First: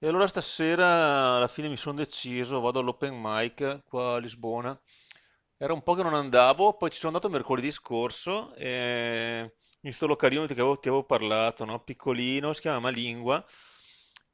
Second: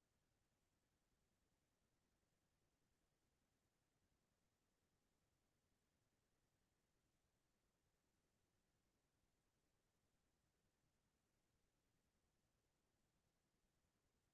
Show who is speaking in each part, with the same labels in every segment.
Speaker 1: E allora stasera alla fine mi sono deciso, vado all'open mic qua a Lisbona. Era un po' che non andavo, poi ci sono andato mercoledì scorso e in sto localino ti avevo parlato, no? Piccolino, si chiama Malingua.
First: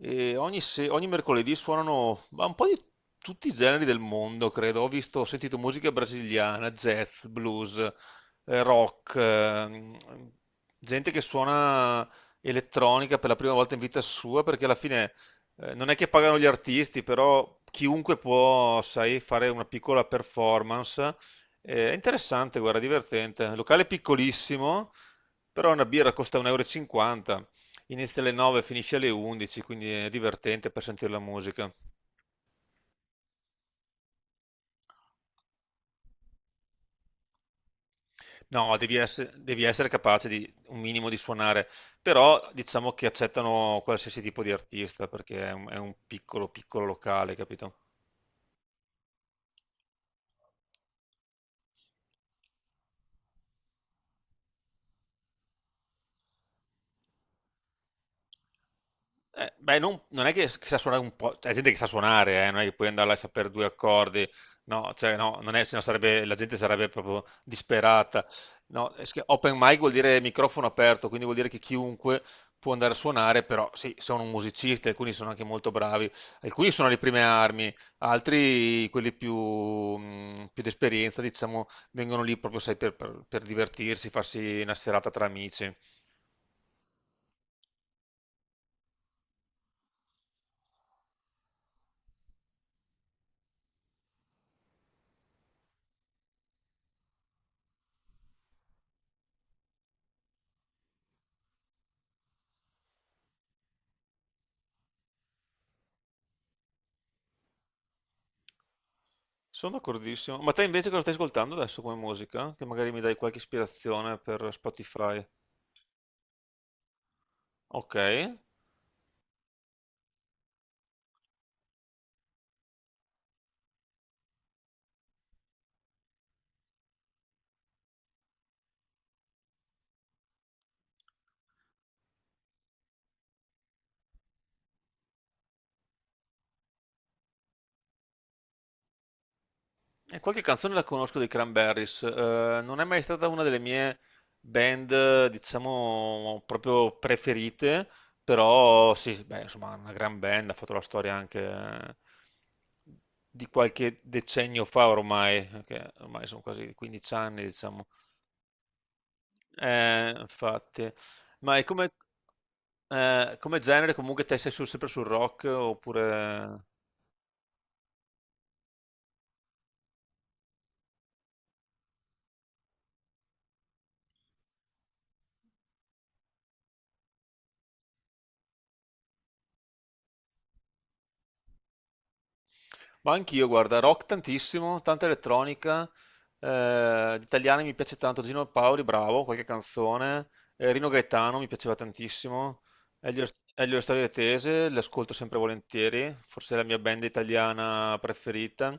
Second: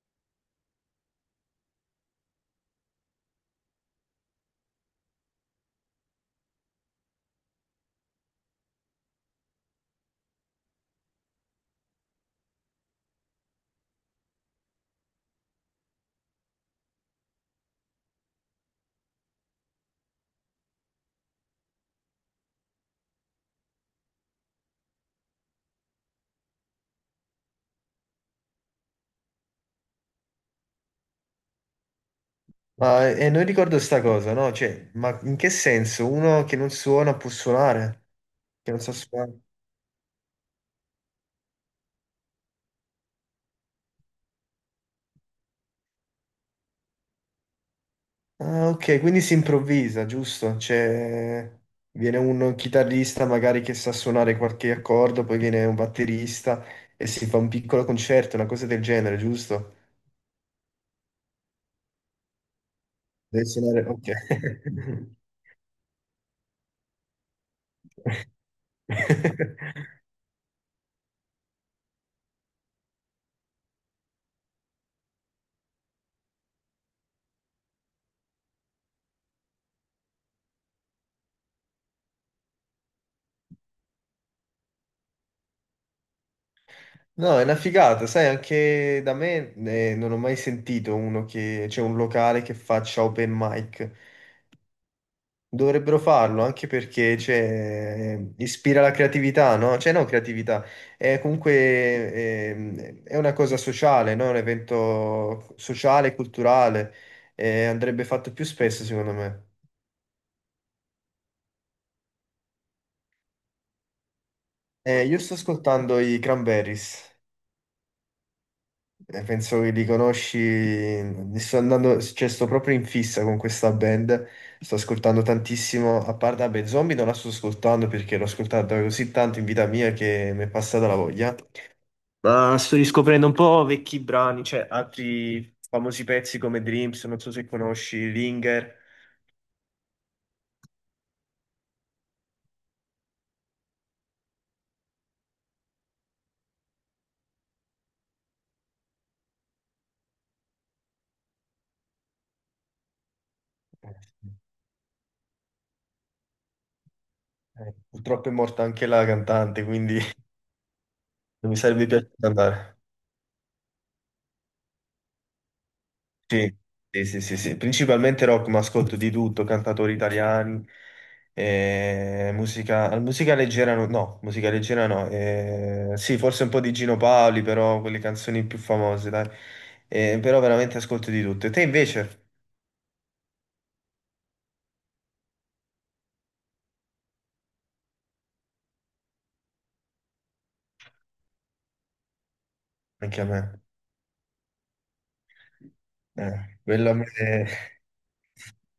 Speaker 1: E ogni, se- ogni mercoledì suonano ma un po' di tutti i generi del mondo, credo. Ho visto, ho sentito musica brasiliana, jazz, blues, rock, gente che suona elettronica per la prima volta in vita sua, perché alla fine non è che pagano gli artisti, però chiunque può, sai, fare una piccola performance. È interessante, guarda, divertente. Locale piccolissimo, però una birra costa 1,50 euro. E cinquanta. Inizia alle 9, finisce alle 11, quindi è divertente per sentire la musica.
Speaker 2: Ma non ricordo sta cosa, no? Cioè, ma in che senso? Uno che non suona può suonare? Che
Speaker 1: No,
Speaker 2: non sa
Speaker 1: devi essere,
Speaker 2: suonare?
Speaker 1: devi essere capace di un minimo di suonare, però diciamo che accettano qualsiasi tipo di artista perché è un piccolo, piccolo locale, capito?
Speaker 2: Ah, ok, quindi si improvvisa, giusto? Cioè, viene un chitarrista magari che sa suonare qualche accordo, poi viene un batterista e si fa un piccolo concerto, una cosa del genere,
Speaker 1: Eh,
Speaker 2: giusto?
Speaker 1: beh, non, non è che sa suonare un po', c'è gente che sa suonare, non è che puoi andare là a
Speaker 2: Deve
Speaker 1: sapere due
Speaker 2: suonare. Ok.
Speaker 1: accordi, no, cioè, no, non è, sennò sarebbe, la gente sarebbe proprio disperata. No, che open mic vuol dire microfono aperto, quindi vuol dire che chiunque può andare a suonare, però sì, sono musicisti, alcuni sono anche molto bravi, alcuni sono alle prime armi, altri, quelli più, più d'esperienza, diciamo, vengono lì proprio, sai, per divertirsi, farsi una serata tra amici.
Speaker 2: No, è una figata, sai, anche da me non ho mai sentito c'è un locale che faccia open mic. Dovrebbero farlo anche perché cioè, ispira la creatività, no? Cioè, no, creatività, è comunque è una cosa sociale, no? Un evento sociale, e culturale, andrebbe fatto più spesso, secondo me.
Speaker 1: Sono d'accordissimo. Ma te invece cosa stai ascoltando adesso come musica? Che magari mi dai qualche ispirazione per
Speaker 2: Io
Speaker 1: Spotify.
Speaker 2: sto ascoltando i Cranberries,
Speaker 1: Ok. E
Speaker 2: penso che li conosci, li sto andando, cioè, sto proprio in fissa con questa band, sto ascoltando tantissimo, a parte, vabbè, Zombie non la sto ascoltando perché l'ho ascoltata così tanto in vita mia che mi è passata la voglia. Ma sto riscoprendo un po' vecchi brani, cioè altri famosi pezzi come Dreams, non so se conosci, Linger.
Speaker 1: qualche canzone la conosco dei Cranberries. Non è mai stata una delle mie band, diciamo, proprio preferite, però sì, beh, insomma, una gran band, ha fatto la storia anche di qualche decennio fa ormai, che ormai sono quasi 15 anni,
Speaker 2: Eh,
Speaker 1: diciamo.
Speaker 2: purtroppo è morta anche la cantante, quindi
Speaker 1: Infatti.
Speaker 2: non
Speaker 1: Ma
Speaker 2: mi
Speaker 1: è
Speaker 2: sarebbe
Speaker 1: come...
Speaker 2: piaciuto andare.
Speaker 1: Come genere comunque te sei sempre sul rock
Speaker 2: Sì,
Speaker 1: oppure...
Speaker 2: sì, sì, sì, sì. Principalmente rock, ma ascolto di tutto, cantatori italiani, musica leggera no, no, musica leggera no, sì, forse un po' di Gino Paoli, però quelle canzoni più famose, dai. Però veramente ascolto di tutto. E te invece?
Speaker 1: Ma anch'io, guarda, rock tantissimo, tanta elettronica, gli italiani mi piace tanto, Gino Paoli, bravo, qualche canzone, Rino Gaetano mi piaceva tantissimo,
Speaker 2: Anche
Speaker 1: Elio,
Speaker 2: a me.
Speaker 1: Elio Storia Tese, l'ascolto sempre volentieri, forse è
Speaker 2: Eh,
Speaker 1: la mia
Speaker 2: quello a
Speaker 1: band
Speaker 2: me...
Speaker 1: italiana preferita,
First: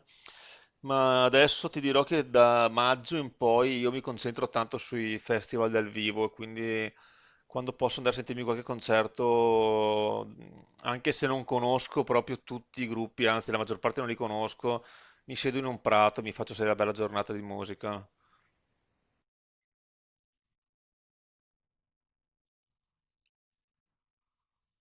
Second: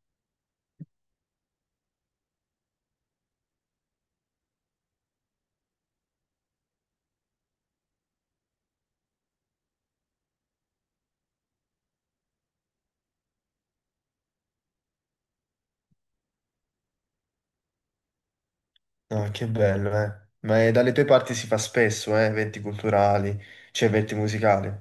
Speaker 1: ma adesso ti dirò che da maggio in poi io mi concentro tanto sui festival dal vivo, quindi... quando posso andare a sentirmi qualche concerto, anche se non conosco proprio tutti i gruppi, anzi la maggior parte non li conosco, mi siedo in un prato, mi faccio sedere una bella giornata di musica.
Speaker 2: No, che bello, eh. Ma dalle tue parti si fa spesso, eventi culturali, cioè eventi musicali.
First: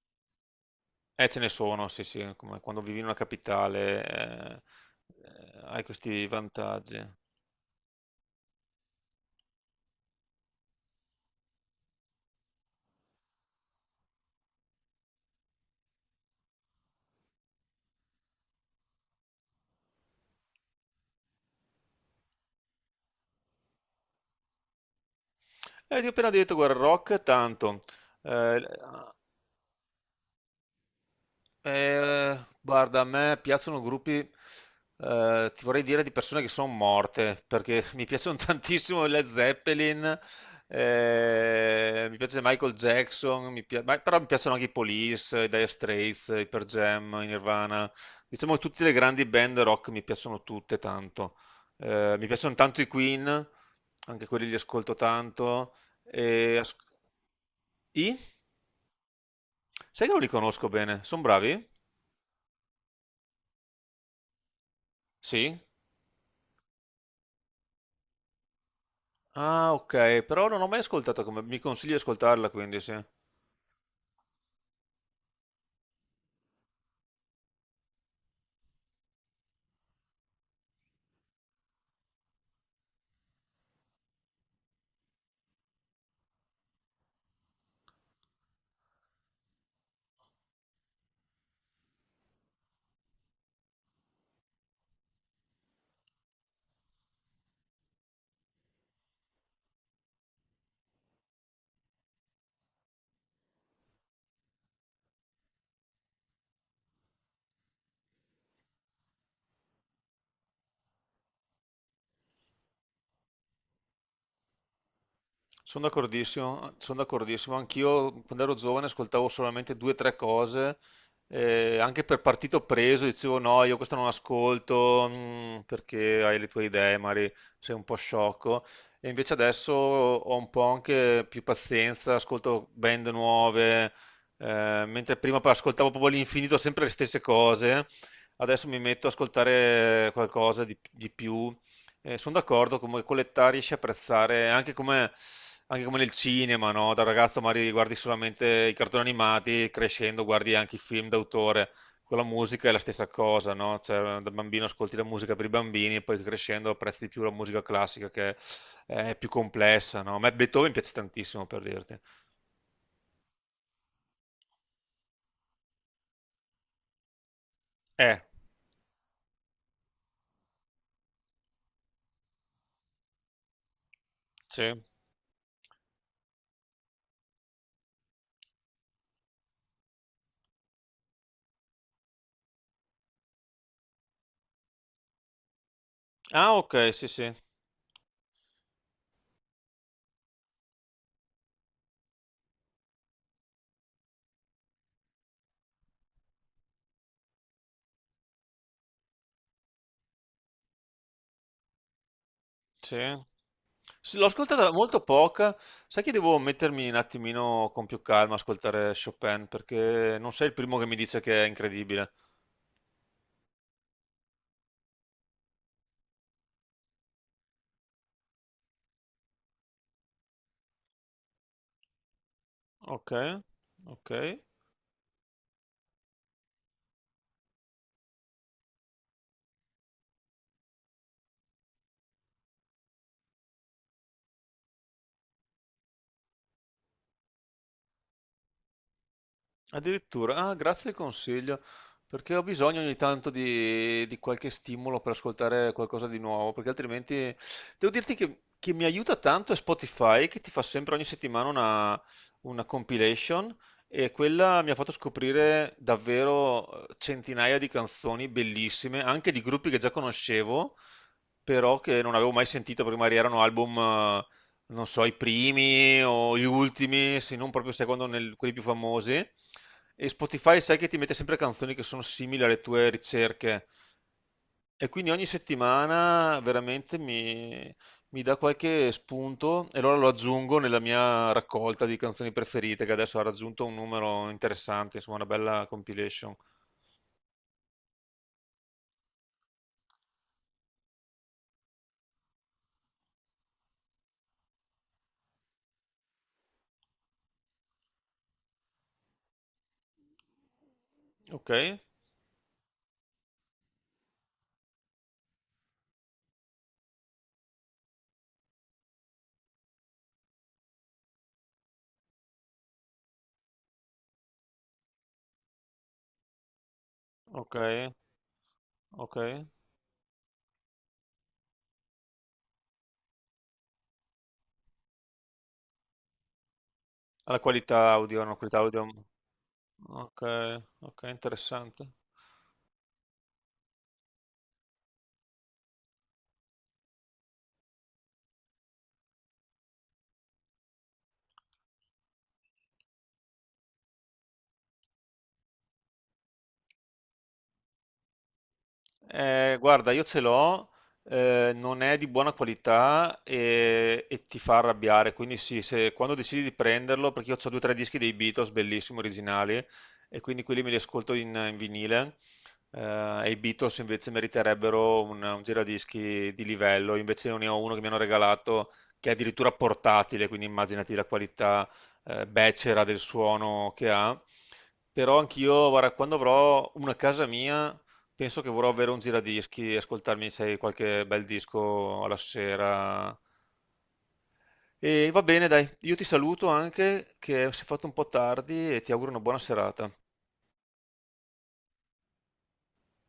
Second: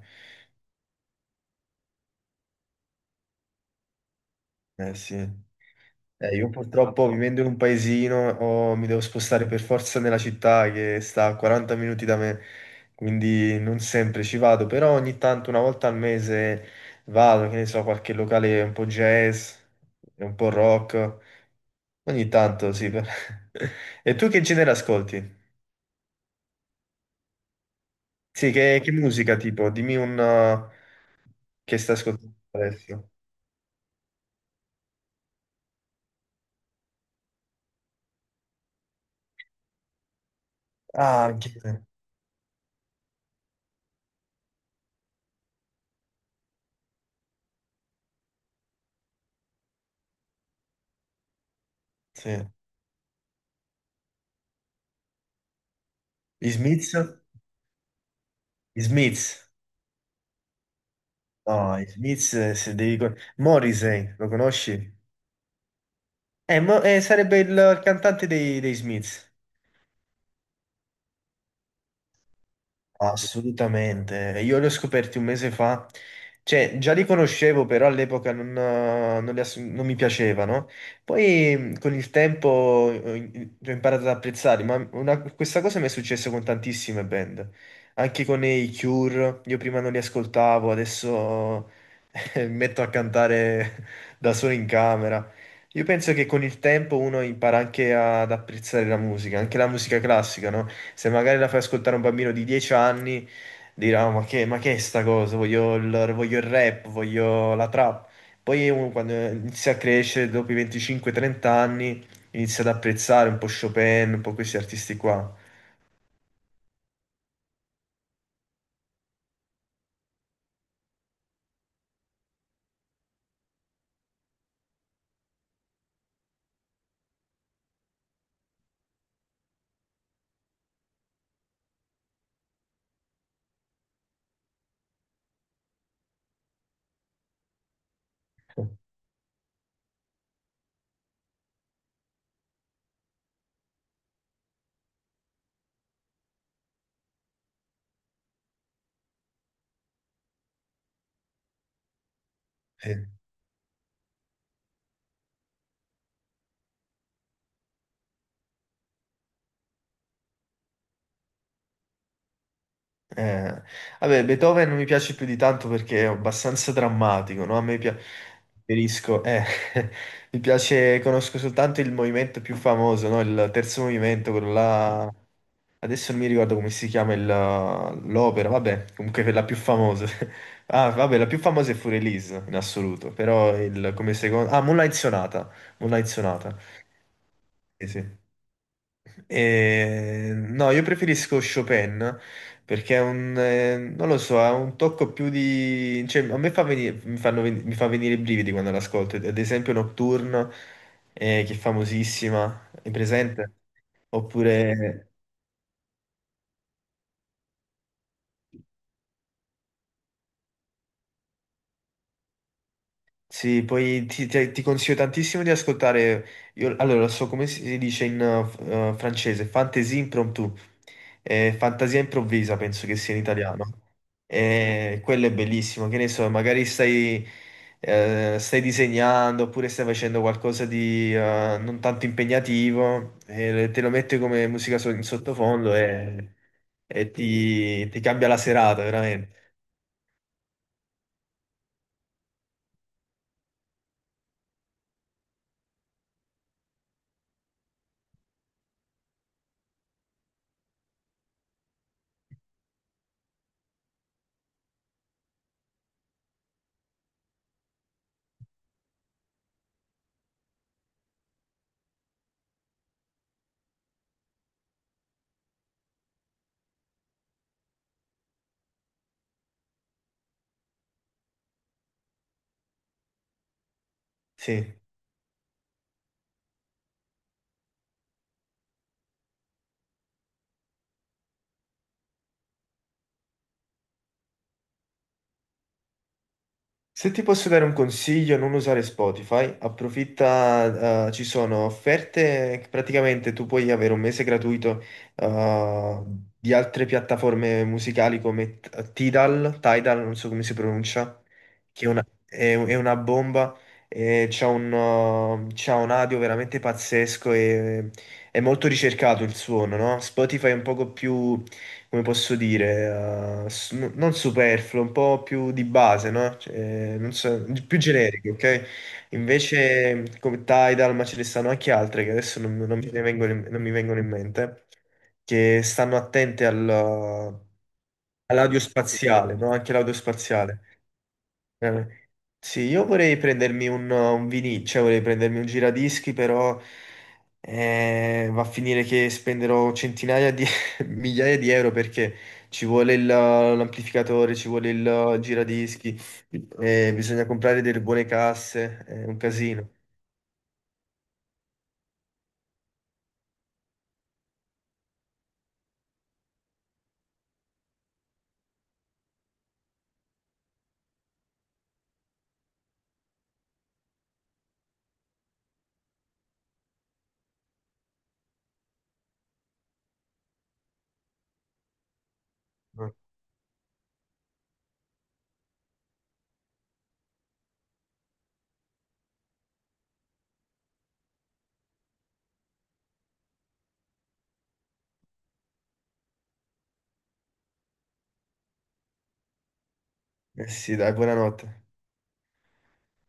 Speaker 1: Ce ne sono, sì, sì, come quando vivi in una capitale, eh,
Speaker 2: Eh sì.
Speaker 1: eh, hai questi
Speaker 2: Io
Speaker 1: vantaggi.
Speaker 2: purtroppo vivendo in un paesino oh, mi devo spostare per forza nella città che sta a 40 minuti da me, quindi non sempre ci vado, però ogni tanto, una volta al mese, vado, che ne so, qualche locale un po' jazz, un po' rock, ogni tanto sì. E tu che genere ascolti?
Speaker 1: Ti ho appena detto, guarda, rock tanto.
Speaker 2: Sì,
Speaker 1: Eh,
Speaker 2: che musica tipo? Dimmi un che stai ascoltando
Speaker 1: Guarda, a
Speaker 2: adesso.
Speaker 1: me piacciono gruppi, ti vorrei dire di persone che sono morte, perché mi piacciono tantissimo i Led Zeppelin,
Speaker 2: Ah, anche te.
Speaker 1: mi piace Michael Jackson, però mi piacciono anche i Police, i Dire Straits, i Pearl Jam, i Nirvana. Diciamo che tutte le grandi band rock mi piacciono tutte tanto. Mi
Speaker 2: Sì.
Speaker 1: piacciono tanto i Queen, anche quelli li ascolto tanto.
Speaker 2: Gli
Speaker 1: E as-
Speaker 2: Smiths?
Speaker 1: I?
Speaker 2: Gli Smiths.
Speaker 1: Sai che non li conosco bene, sono bravi?
Speaker 2: No, gli Smiths, se devi... con- Morrissey, lo conosci?
Speaker 1: Sì?
Speaker 2: Sarebbe il cantante dei Smiths.
Speaker 1: Ah, okay, però non ho mai ascoltato, come mi consigli di ascoltarla quindi, sì.
Speaker 2: Assolutamente, io li ho scoperti un mese fa, cioè già li conoscevo, però all'epoca non, non li ass- non mi piacevano. Poi con il tempo ho imparato ad apprezzarli, ma questa cosa mi è successa con tantissime band, anche con i Cure, io prima non li ascoltavo, adesso mi metto a cantare da solo in camera. Io penso che con il tempo uno impara anche ad apprezzare la musica, anche la musica classica, no? Se magari la fai ascoltare a un bambino di 10 anni, dirà, "Oh, ma che è sta cosa? Voglio il rap, voglio la trap." Poi uno quando inizia a crescere, dopo i 25-30 anni, inizia ad apprezzare un po' Chopin, un po' questi artisti qua.
Speaker 1: Sono d'accordissimo, sono d'accordissimo. Anch'io quando ero giovane ascoltavo solamente due o tre cose, anche per partito preso dicevo no, io questo non ascolto, perché hai le tue idee, magari sei un po' sciocco. E invece adesso ho un po' anche più pazienza, ascolto band nuove, mentre prima ascoltavo proprio all'infinito sempre le stesse cose, adesso mi metto ad ascoltare qualcosa di più. Sono d'accordo, come con l'età riesci a apprezzare anche come, nel cinema, no? Da ragazzo magari guardi solamente i cartoni animati, crescendo guardi anche i film d'autore. Con la musica è la
Speaker 2: Sì.
Speaker 1: stessa cosa, no? Cioè, da bambino ascolti la musica per i bambini e poi crescendo apprezzi di più la musica classica, che è più complessa, no? A me Beethoven piace tantissimo, per dirti.
Speaker 2: Eh, vabbè, Beethoven non mi piace più di tanto perché è abbastanza drammatico, no? A me pia-
Speaker 1: Eh,
Speaker 2: preferisco, mi piace, conosco soltanto il movimento più famoso, no? Il terzo movimento, quello
Speaker 1: sì.
Speaker 2: là, adesso non mi ricordo come si chiama l'opera, vabbè, comunque quella più famosa. Ah, vabbè, la più famosa è Fu Release in assoluto, però come secondo. Ah, Moonlight Sonata, Moonlight
Speaker 1: Ah,
Speaker 2: Sonata,
Speaker 1: ok, sì, sì.
Speaker 2: sì, sì. No, io preferisco Chopin perché è un, non lo so, ha un tocco più di, cioè, a me fa venire, mi fanno ven- mi fa venire i brividi quando l'ascolto, ad esempio Nocturne, che è famosissima, è
Speaker 1: Sì.
Speaker 2: presente? Sì.
Speaker 1: Sì, l'ho ascoltata molto
Speaker 2: Oppure.
Speaker 1: poca, sai che devo mettermi un attimino con più calma a ascoltare Chopin perché non sei il primo che mi dice che è incredibile.
Speaker 2: Sì, poi ti consiglio tantissimo di ascoltare. Io, allora, lo so come si dice in francese, fantasie impromptu, fantasia improvvisa, penso che
Speaker 1: Ok,
Speaker 2: sia in italiano.
Speaker 1: ok.
Speaker 2: E quello è bellissimo, che ne so, magari stai disegnando oppure stai facendo qualcosa di non tanto impegnativo, e te lo metti come musica in sottofondo e, e ti cambia la serata, veramente.
Speaker 1: Addirittura, ah, grazie del consiglio, perché ho bisogno ogni tanto di qualche stimolo per ascoltare qualcosa di nuovo, perché altrimenti devo dirti che, mi aiuta tanto è Spotify, che ti fa sempre ogni settimana una compilation e quella mi ha fatto scoprire davvero centinaia di canzoni bellissime, anche di gruppi che già conoscevo, però che non avevo mai sentito perché magari erano album non so, i primi o gli ultimi, se non proprio secondo nel- quelli più famosi. E Spotify sai che ti mette sempre canzoni che sono simili alle tue ricerche.
Speaker 2: Sì.
Speaker 1: E quindi ogni settimana veramente mi dà qualche spunto e allora lo aggiungo nella mia raccolta di canzoni preferite, che adesso ha raggiunto un numero interessante, insomma, una bella compilation.
Speaker 2: Se ti posso dare un consiglio, non usare Spotify, approfitta, ci sono offerte che praticamente tu puoi avere un mese gratuito, eh, di altre piattaforme musicali come Tidal, Tidal, non so come si pronuncia,
Speaker 1: Ok,
Speaker 2: che è una bomba, e c'ha un audio veramente pazzesco e è molto ricercato il suono, no? Spotify è un poco più come posso dire, non superfluo, un po' più di base, no? Cioè, non so,
Speaker 1: ok,
Speaker 2: più generiche, ok?
Speaker 1: ok.
Speaker 2: Invece come Tidal, ma ce ne stanno anche altre che adesso non mi vengono in mente, che stanno attente
Speaker 1: Alla qualità audio, una qualità
Speaker 2: all'audio
Speaker 1: audio.
Speaker 2: spaziale, no? Anche l'audio
Speaker 1: Ok,
Speaker 2: spaziale.
Speaker 1: ok,
Speaker 2: Eh,
Speaker 1: interessante.
Speaker 2: Sì, io vorrei prendermi un vinil, cioè vorrei prendermi un giradischi, però va a finire che spenderò centinaia di migliaia di euro perché ci vuole l'amplificatore, ci vuole il giradischi, bisogna comprare delle buone casse, è un casino.
Speaker 1: Guarda, io ce l'ho, non è di buona qualità e ti fa arrabbiare, quindi sì, se, quando decidi di prenderlo, perché io ho due o tre dischi dei Beatles, bellissimi, originali, e quindi quelli me li ascolto in, in vinile, e i Beatles invece meriterebbero un giradischi di livello, invece io ne ho uno che mi hanno regalato che è addirittura portatile, quindi immaginati la qualità becera del suono che ha, però anch'io, guarda, quando avrò una casa mia... Penso che vorrò avere un giradischi e ascoltarmi, sai, qualche bel disco alla sera. E va bene, dai, io ti saluto anche, che si è fatto un po' tardi e ti auguro una buona serata.
Speaker 2: Eh sì, dai, buonanotte.